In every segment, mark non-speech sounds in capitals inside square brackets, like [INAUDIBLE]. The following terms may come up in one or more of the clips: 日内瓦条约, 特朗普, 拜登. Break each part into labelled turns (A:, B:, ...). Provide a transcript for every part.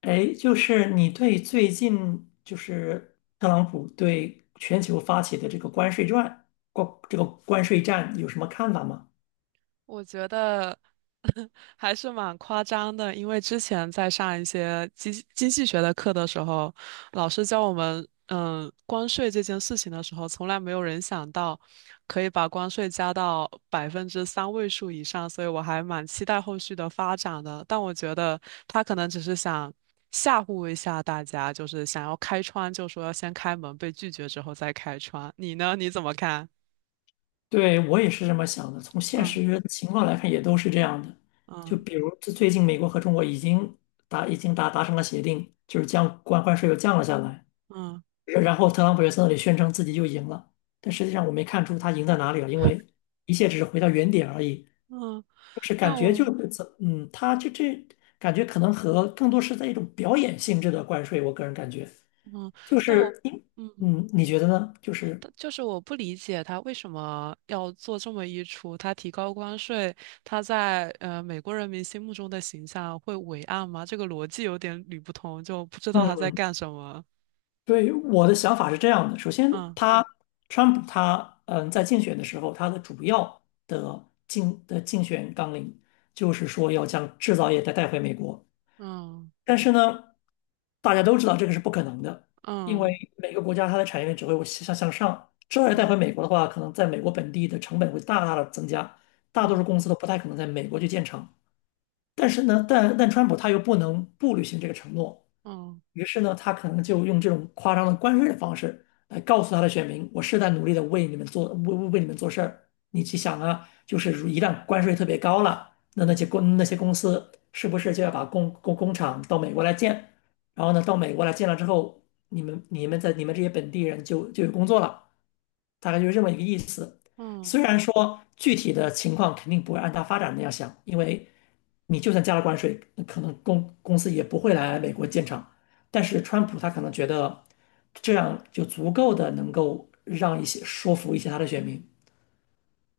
A: 哎，就是你对最近就是特朗普对全球发起的这个关税战，这个关税战有什么看法吗？
B: 我觉得 [LAUGHS] 还是蛮夸张的，因为之前在上一些经济学的课的时候，老师教我们，关税这件事情的时候，从来没有人想到可以把关税加到百分之三位数以上，所以我还蛮期待后续的发展的。但我觉得他可能只是想吓唬一下大家，就是想要开窗，就说要先开门，被拒绝之后再开窗。你呢？你怎么看？
A: 对，我也是这么想的。从现
B: 嗯。
A: 实情况来看，也都是这样的。就
B: 嗯。
A: 比如这最近美国和中国已经达成了协定，就是将关税又降了下来。
B: 嗯。
A: 然后特朗普又在那里宣称自己又赢了，但实际上我没看出他赢在哪里了，因为一切只是回到原点而已。
B: 嗯。
A: 就是感
B: 但
A: 觉就
B: 我
A: 是怎嗯，它就这感觉可能和更多是在一种表演性质的关税，我个人感觉，
B: 嗯，
A: 就
B: 但我，
A: 是因
B: 嗯，
A: 嗯，你觉得呢？就是
B: 但就是我不理解他为什么要做这么一出。他提高关税，他在美国人民心目中的形象会伟岸吗？这个逻辑有点捋不通，就不知道他在
A: 嗯
B: 干什么。
A: 对，我的想法是这样的，首先
B: 嗯。
A: 川普在竞选的时候，他的主要的竞选纲领就是说要将制造业再带回美国。
B: 嗯。
A: 但是呢，大家都知道这个是不可能的，因
B: 嗯。
A: 为每个国家它的产业链只会向上。这要带回
B: 嗯。
A: 美国的话，可能在美国本地的成本会大大的增加，大多数
B: 嗯。
A: 公司都不太可能在美国去建厂。但是呢，但川普他又不能不履行这个承诺，
B: 嗯。
A: 于是呢，他可能就用这种夸张的关税的方式来告诉他的选民，我是在努力的为你们做，为你们做事儿。你去想啊，就是一旦关税特别高了，那那些公司是不是就要把工厂到美国来建？然后呢，到美国来建了之后，你们这些本地人就有工作了，大概就是这么一个意思。
B: 嗯。
A: 虽然说具体的情况肯定不会按它发展那样想，因为你就算加了关税，可能公司也不会来美国建厂。但是川普他可能觉得这样就足够的能够让一些说服一些他的选民。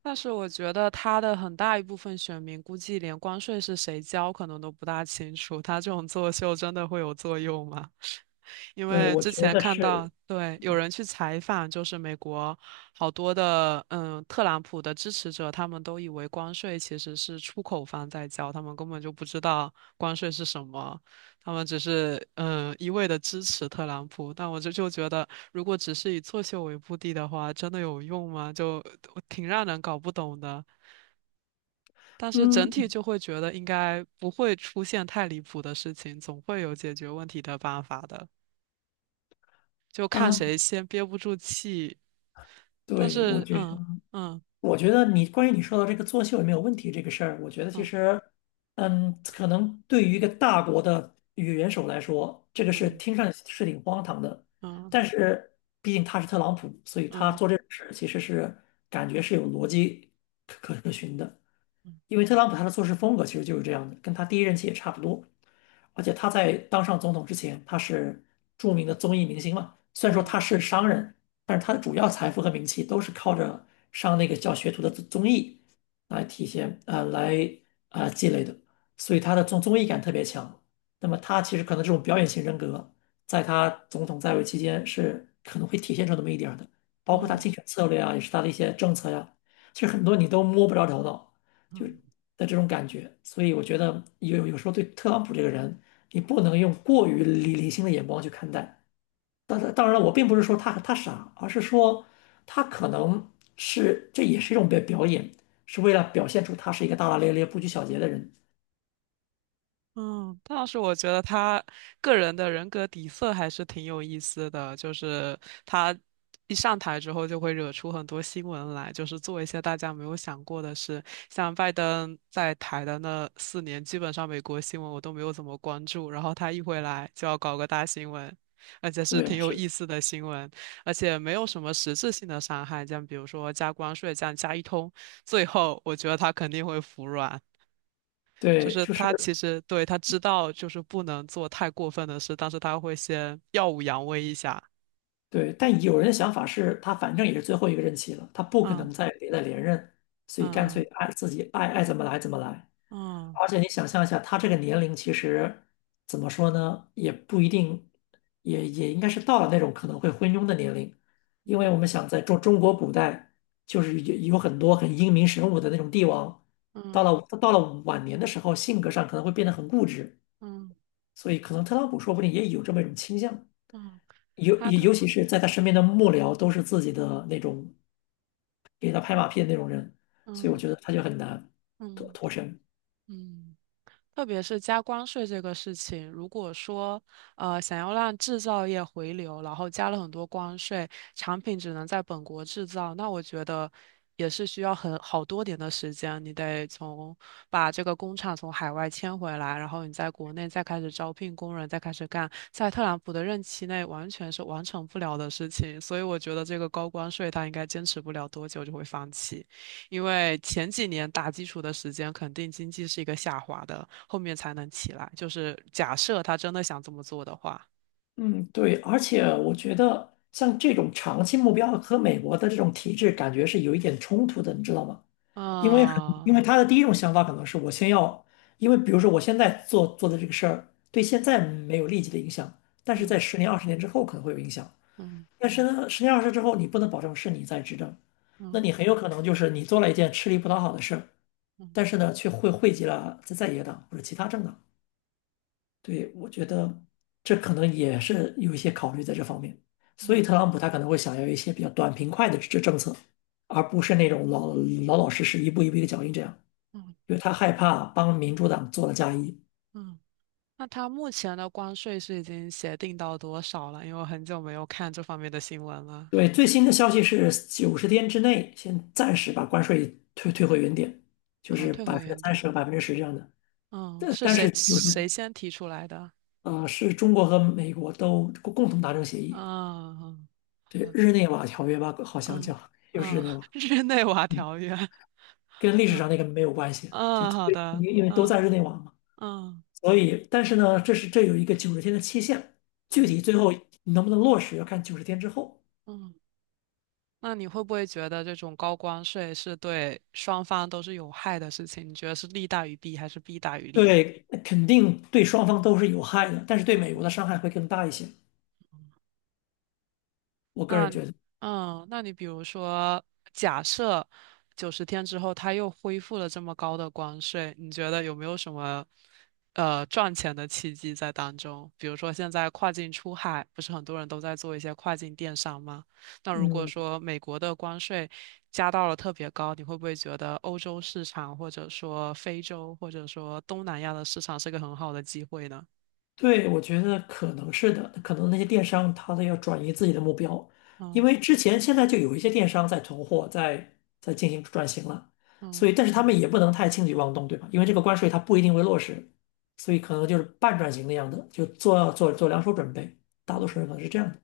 B: 但是我觉得他的很大一部分选民估计连关税是谁交可能都不大清楚，他这种作秀真的会有作用吗？[LAUGHS] 因
A: 对，
B: 为
A: 我
B: 之
A: 觉
B: 前
A: 得
B: 看到，
A: 是，
B: 对，有人去采访，就是美国好多的特朗普的支持者，他们都以为关税其实是出口方在交，他们根本就不知道关税是什么，他们只是一味的支持特朗普，但我就觉得，如果只是以作秀为目的的话，真的有用吗？就挺让人搞不懂的。但是整体
A: 嗯
B: 就会觉得应该不会出现太离谱的事情，总会有解决问题的办法的，就看
A: 啊，
B: 谁先憋不住气。但
A: 对，我
B: 是。
A: 觉得，
B: 嗯。嗯。
A: 我觉得你关于你说到这个作秀有没有问题这个事儿，我觉得其
B: 嗯。
A: 实，可能对于一个大国的元首来说，这个是
B: 嗯。
A: 听上去是挺荒唐的，
B: 嗯。
A: 但是毕竟他是特朗普，所以他
B: 嗯。
A: 做这种事儿其实是感觉是有逻辑可循的。因为特朗普他的做事风格其实就是这样的，跟他第一任期也差不多。而且他在当上总统之前，他是著名的综艺明星嘛。虽然说他
B: 嗯。
A: 是商人，但是他的主要财富和名气都是靠着上那个叫学徒的综艺来体现啊呃来啊、呃积累的，所以他的综艺感特别强。那么他其实可能这种表演型人格，在他总统在位期间是可能会体现出那么一点儿的，包括
B: 嗯。
A: 他
B: 嗯。
A: 竞选策略啊，也是他的一些政策呀、其实很多你都摸不着头脑。就
B: 嗯。
A: 的这种感觉。所以我觉得有时候对特朗普这个人，你不能用过于理性的眼光去看待。当然了，我并不是说他傻，而是说他可能是这也是一种表演，是为了表现出他是一个大大咧咧、不拘小节的人。
B: 嗯，但是我觉得他个人的人格底色还是挺有意思的，就是他一上台之后就会惹出很多新闻来，就是做一些大家没有想过的事。像拜登在台的那4年，基本上美国新闻我都没有怎么关注，然后他一回来就要搞个大新闻，而且是挺
A: 对，
B: 有
A: 是，
B: 意思的新闻，而且没有什么实质性的伤害，像比如说加关税这样加一通，最后我觉得他肯定会服软。就
A: 对，
B: 是
A: 就
B: 他其
A: 是。
B: 实对他知道就是不能做太过分的事，但是他会先耀武扬威一下。
A: 对，但有人的想法是他反正也是最后一个任期了，他不可能
B: 嗯。
A: 再连任，所以干脆
B: 嗯。
A: 爱自己爱爱怎么来怎么来。
B: 嗯。
A: 而且你想象一下，他这个年龄其实怎么说呢，也不一定，也应该是到了那种可能会昏庸的年龄，因为我
B: 嗯。
A: 们想在中国古代，就是有很多很英明神武的那种帝王，到
B: 嗯。
A: 了到了晚年的时候，性格上可能会变得很固执，
B: 嗯。
A: 所以可能特朗普说不定也有这么一种倾向。
B: 嗯。
A: 尤
B: 他他
A: 尤其是在他身边的幕僚都是自己的那种给他拍马屁的那种人，所以我
B: 嗯。
A: 觉得他就很难脱
B: 嗯。
A: 脱身。
B: 嗯。特别是加关税这个事情，如果说想要让制造业回流，然后加了很多关税，产品只能在本国制造，那我觉得也是需要很好多年的时间，你得从把这个工厂从海外迁回来，然后你在国内再开始招聘工人，再开始干，在特朗普的任期内完全是完成不了的事情，所以我觉得这个高关税他应该坚持不了多久就会放弃。因为前几年打基础的时间，肯定经济是一个下滑的，后面才能起来。就是假设他真的想这么做的话，
A: 嗯，对，而且我觉得像这种长期目标和美国的这种体制感觉是有一点冲突的，你知道吗？因为很，
B: 啊。
A: 因为他的第一种想法可能是我先要，因为比如说我现在做的这个事儿，对现在没有立即的影响，但是在
B: 嗯。
A: 十年、20年之后可能会有影响。
B: 嗯。
A: 但是呢，十年二十之后，你不能保证是你在执政，那
B: 嗯。
A: 你很有可能就是你做了一件吃力不讨好的事儿，但
B: 嗯。
A: 是呢，却会惠及了在野党或者其他政党。对，我觉得这可能也是有一些考虑在这方面，所以
B: 嗯。
A: 特朗普他可能会想要一些比较短平快的政策，而不是那种老老实实一步一步一个脚印这样，
B: 嗯。
A: 因为他害怕帮民主党做了嫁衣。
B: 嗯。那他目前的关税是已经协定到多少了？因为我很久没有看这方面的新闻了。
A: 对，最新的消息是九十天之内先暂时把关税退回原点，就
B: 哦，
A: 是
B: 退
A: 百
B: 回
A: 分之
B: 原
A: 三
B: 点。
A: 十和10%这样的。
B: 嗯，
A: 这
B: 是
A: 但是
B: 谁
A: 就
B: 谁
A: 是
B: 先提出来的？
A: 呃，是中国和美国都共同达成协议，
B: 嗯。
A: 对
B: 嗯。
A: 日内瓦条约吧，好像
B: 嗯。
A: 叫又是日
B: 嗯。
A: 内瓦，
B: [LAUGHS] 日内瓦
A: 嗯，
B: 条约。[LAUGHS]
A: 跟历史
B: 嗯。
A: 上那个没有关系，就
B: 嗯。好
A: 对，
B: 的。
A: 因为都
B: 嗯。
A: 在日内瓦嘛，
B: 嗯。
A: 所以但是呢，这有一个九十天的期限，具
B: 嗯。
A: 体最后能不能落实要看九十天之后。
B: 嗯，那你会不会觉得这种高关税是对双方都是有害的事情？你觉得是利大于弊还是弊大于利？
A: 对，肯定对双方都是有害的，但是对美国的伤害会更大一些，我个
B: 那
A: 人
B: 你，
A: 觉得，
B: 嗯，那你比如说，假设90天之后它又恢复了这么高的关税，你觉得有没有什么赚钱的契机在当中？比如说现在跨境出海，不是很多人都在做一些跨境电商吗？那如果
A: 嗯。
B: 说美国的关税加到了特别高，你会不会觉得欧洲市场或者说非洲或者说东南亚的市场是个很好的机会呢？
A: 对，我觉得可能是的，可能那些电商他都要转移自己的目标，因
B: 嗯。
A: 为现在就有一些电商在囤货，在进行转型了，所
B: 嗯。
A: 以但是他们也不能太轻举妄动，对吧？因为这个关税它不一定会落实，所以可能就是半转型那样的，就做两手准备，大多数人可能是这样的。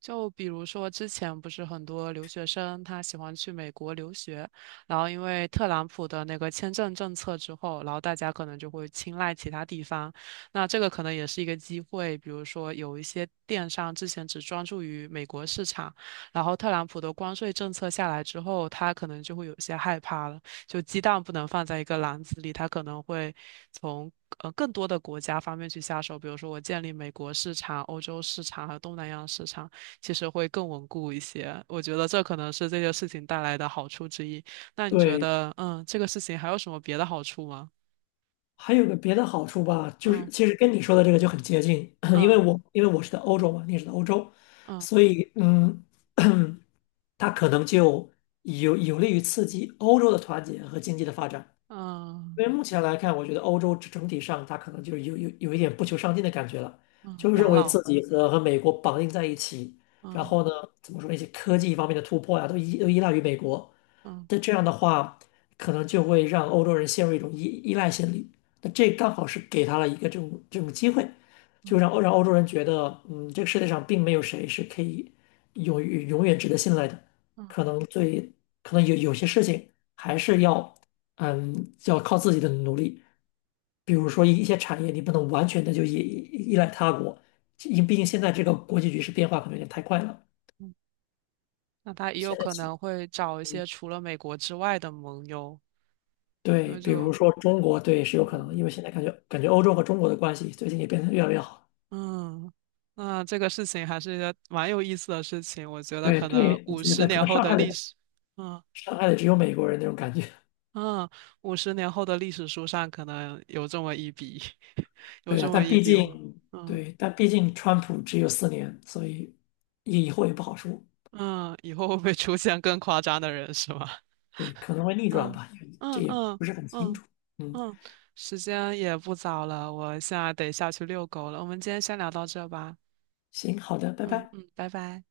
B: 就比如说，之前不是很多留学生他喜欢去美国留学，然后因为特朗普的那个签证政策之后，然后大家可能就会青睐其他地方。那这个可能也是一个机会，比如说有一些电商之前只专注于美国市场，然后特朗普的关税政策下来之后，他可能就会有些害怕了，就鸡蛋不能放在一个篮子里，他可能会从。更多的国家方面去下手，比如说我建立美国市场、欧洲市场和东南亚市场，其实会更稳固一些。我觉得这可能是这件事情带来的好处之一。那你觉
A: 对，
B: 得，嗯，这个事情还有什么别的好处吗？
A: 还有个别的好处吧，就是
B: 嗯。
A: 其实跟你说的这个就很接近，[LAUGHS] [CLEARS THROAT] 因为
B: 嗯。
A: 我因为我是在欧洲嘛，你也是在欧洲，
B: 嗯。
A: 所以。[CLEARS THROAT] 它可能就有利于刺激欧洲的团结和经济的发展。
B: 嗯。
A: 因为目前来看，我觉得欧洲整体上，它可能就是有一点不求上进的感觉了，
B: 嗯。
A: 就是认
B: 养
A: 为
B: 老。
A: 自己和美国绑定在一起，然
B: 嗯。
A: 后呢，怎么说那些科技方面的突破呀、都依赖于美国。
B: 嗯。
A: 那这样的话，可能就会让欧洲人陷入一种依赖心理。那这刚好是给他了一个这种机会，就
B: 嗯。
A: 让欧洲人觉得，这个世界上并没有谁是可以永远值得信赖的，
B: 嗯。
A: 可能最可能有些事情还是要。要靠自己的努力。比如说一些产业，你不能完全的就依赖他国，毕竟现在这个国际局势变化可能有点太快了。
B: 嗯。那他也有
A: 现在
B: 可
A: 起
B: 能会找一些除了美国之外的盟友，因
A: 对，
B: 为
A: 比如
B: 就。
A: 说中国，对，是有可能
B: 嗯。
A: 因为现在感觉欧洲和中国的关系最近也变得越来越好。
B: 嗯。那这个事情还是一个蛮有意思的事情，我觉得
A: 对
B: 可能
A: 对，我
B: 五
A: 觉
B: 十
A: 得可
B: 年
A: 能
B: 后
A: 伤
B: 的
A: 害
B: 历
A: 的
B: 史，嗯。
A: 伤害的只有美国人那种感觉。
B: 嗯，五十年后的历史书上可能有这么一笔，[LAUGHS]
A: [LAUGHS]
B: 有
A: 对
B: 这
A: 啊，
B: 么
A: 但
B: 一
A: 毕
B: 笔哦。
A: 竟
B: 嗯。
A: 对，但毕竟川普只有4年，所以以后也不好说。
B: 嗯。以后会不会出现更夸张的人是吗？
A: 对，可能会逆
B: [LAUGHS]
A: 转
B: 嗯。
A: 吧，也这
B: 嗯。
A: 也
B: 嗯。
A: 不是很清
B: 嗯。
A: 楚。嗯，
B: 嗯。时间也不早了，我现在得下去遛狗了。我们今天先聊到这吧。
A: 行，好的，拜
B: 嗯。
A: 拜。
B: 嗯。拜拜。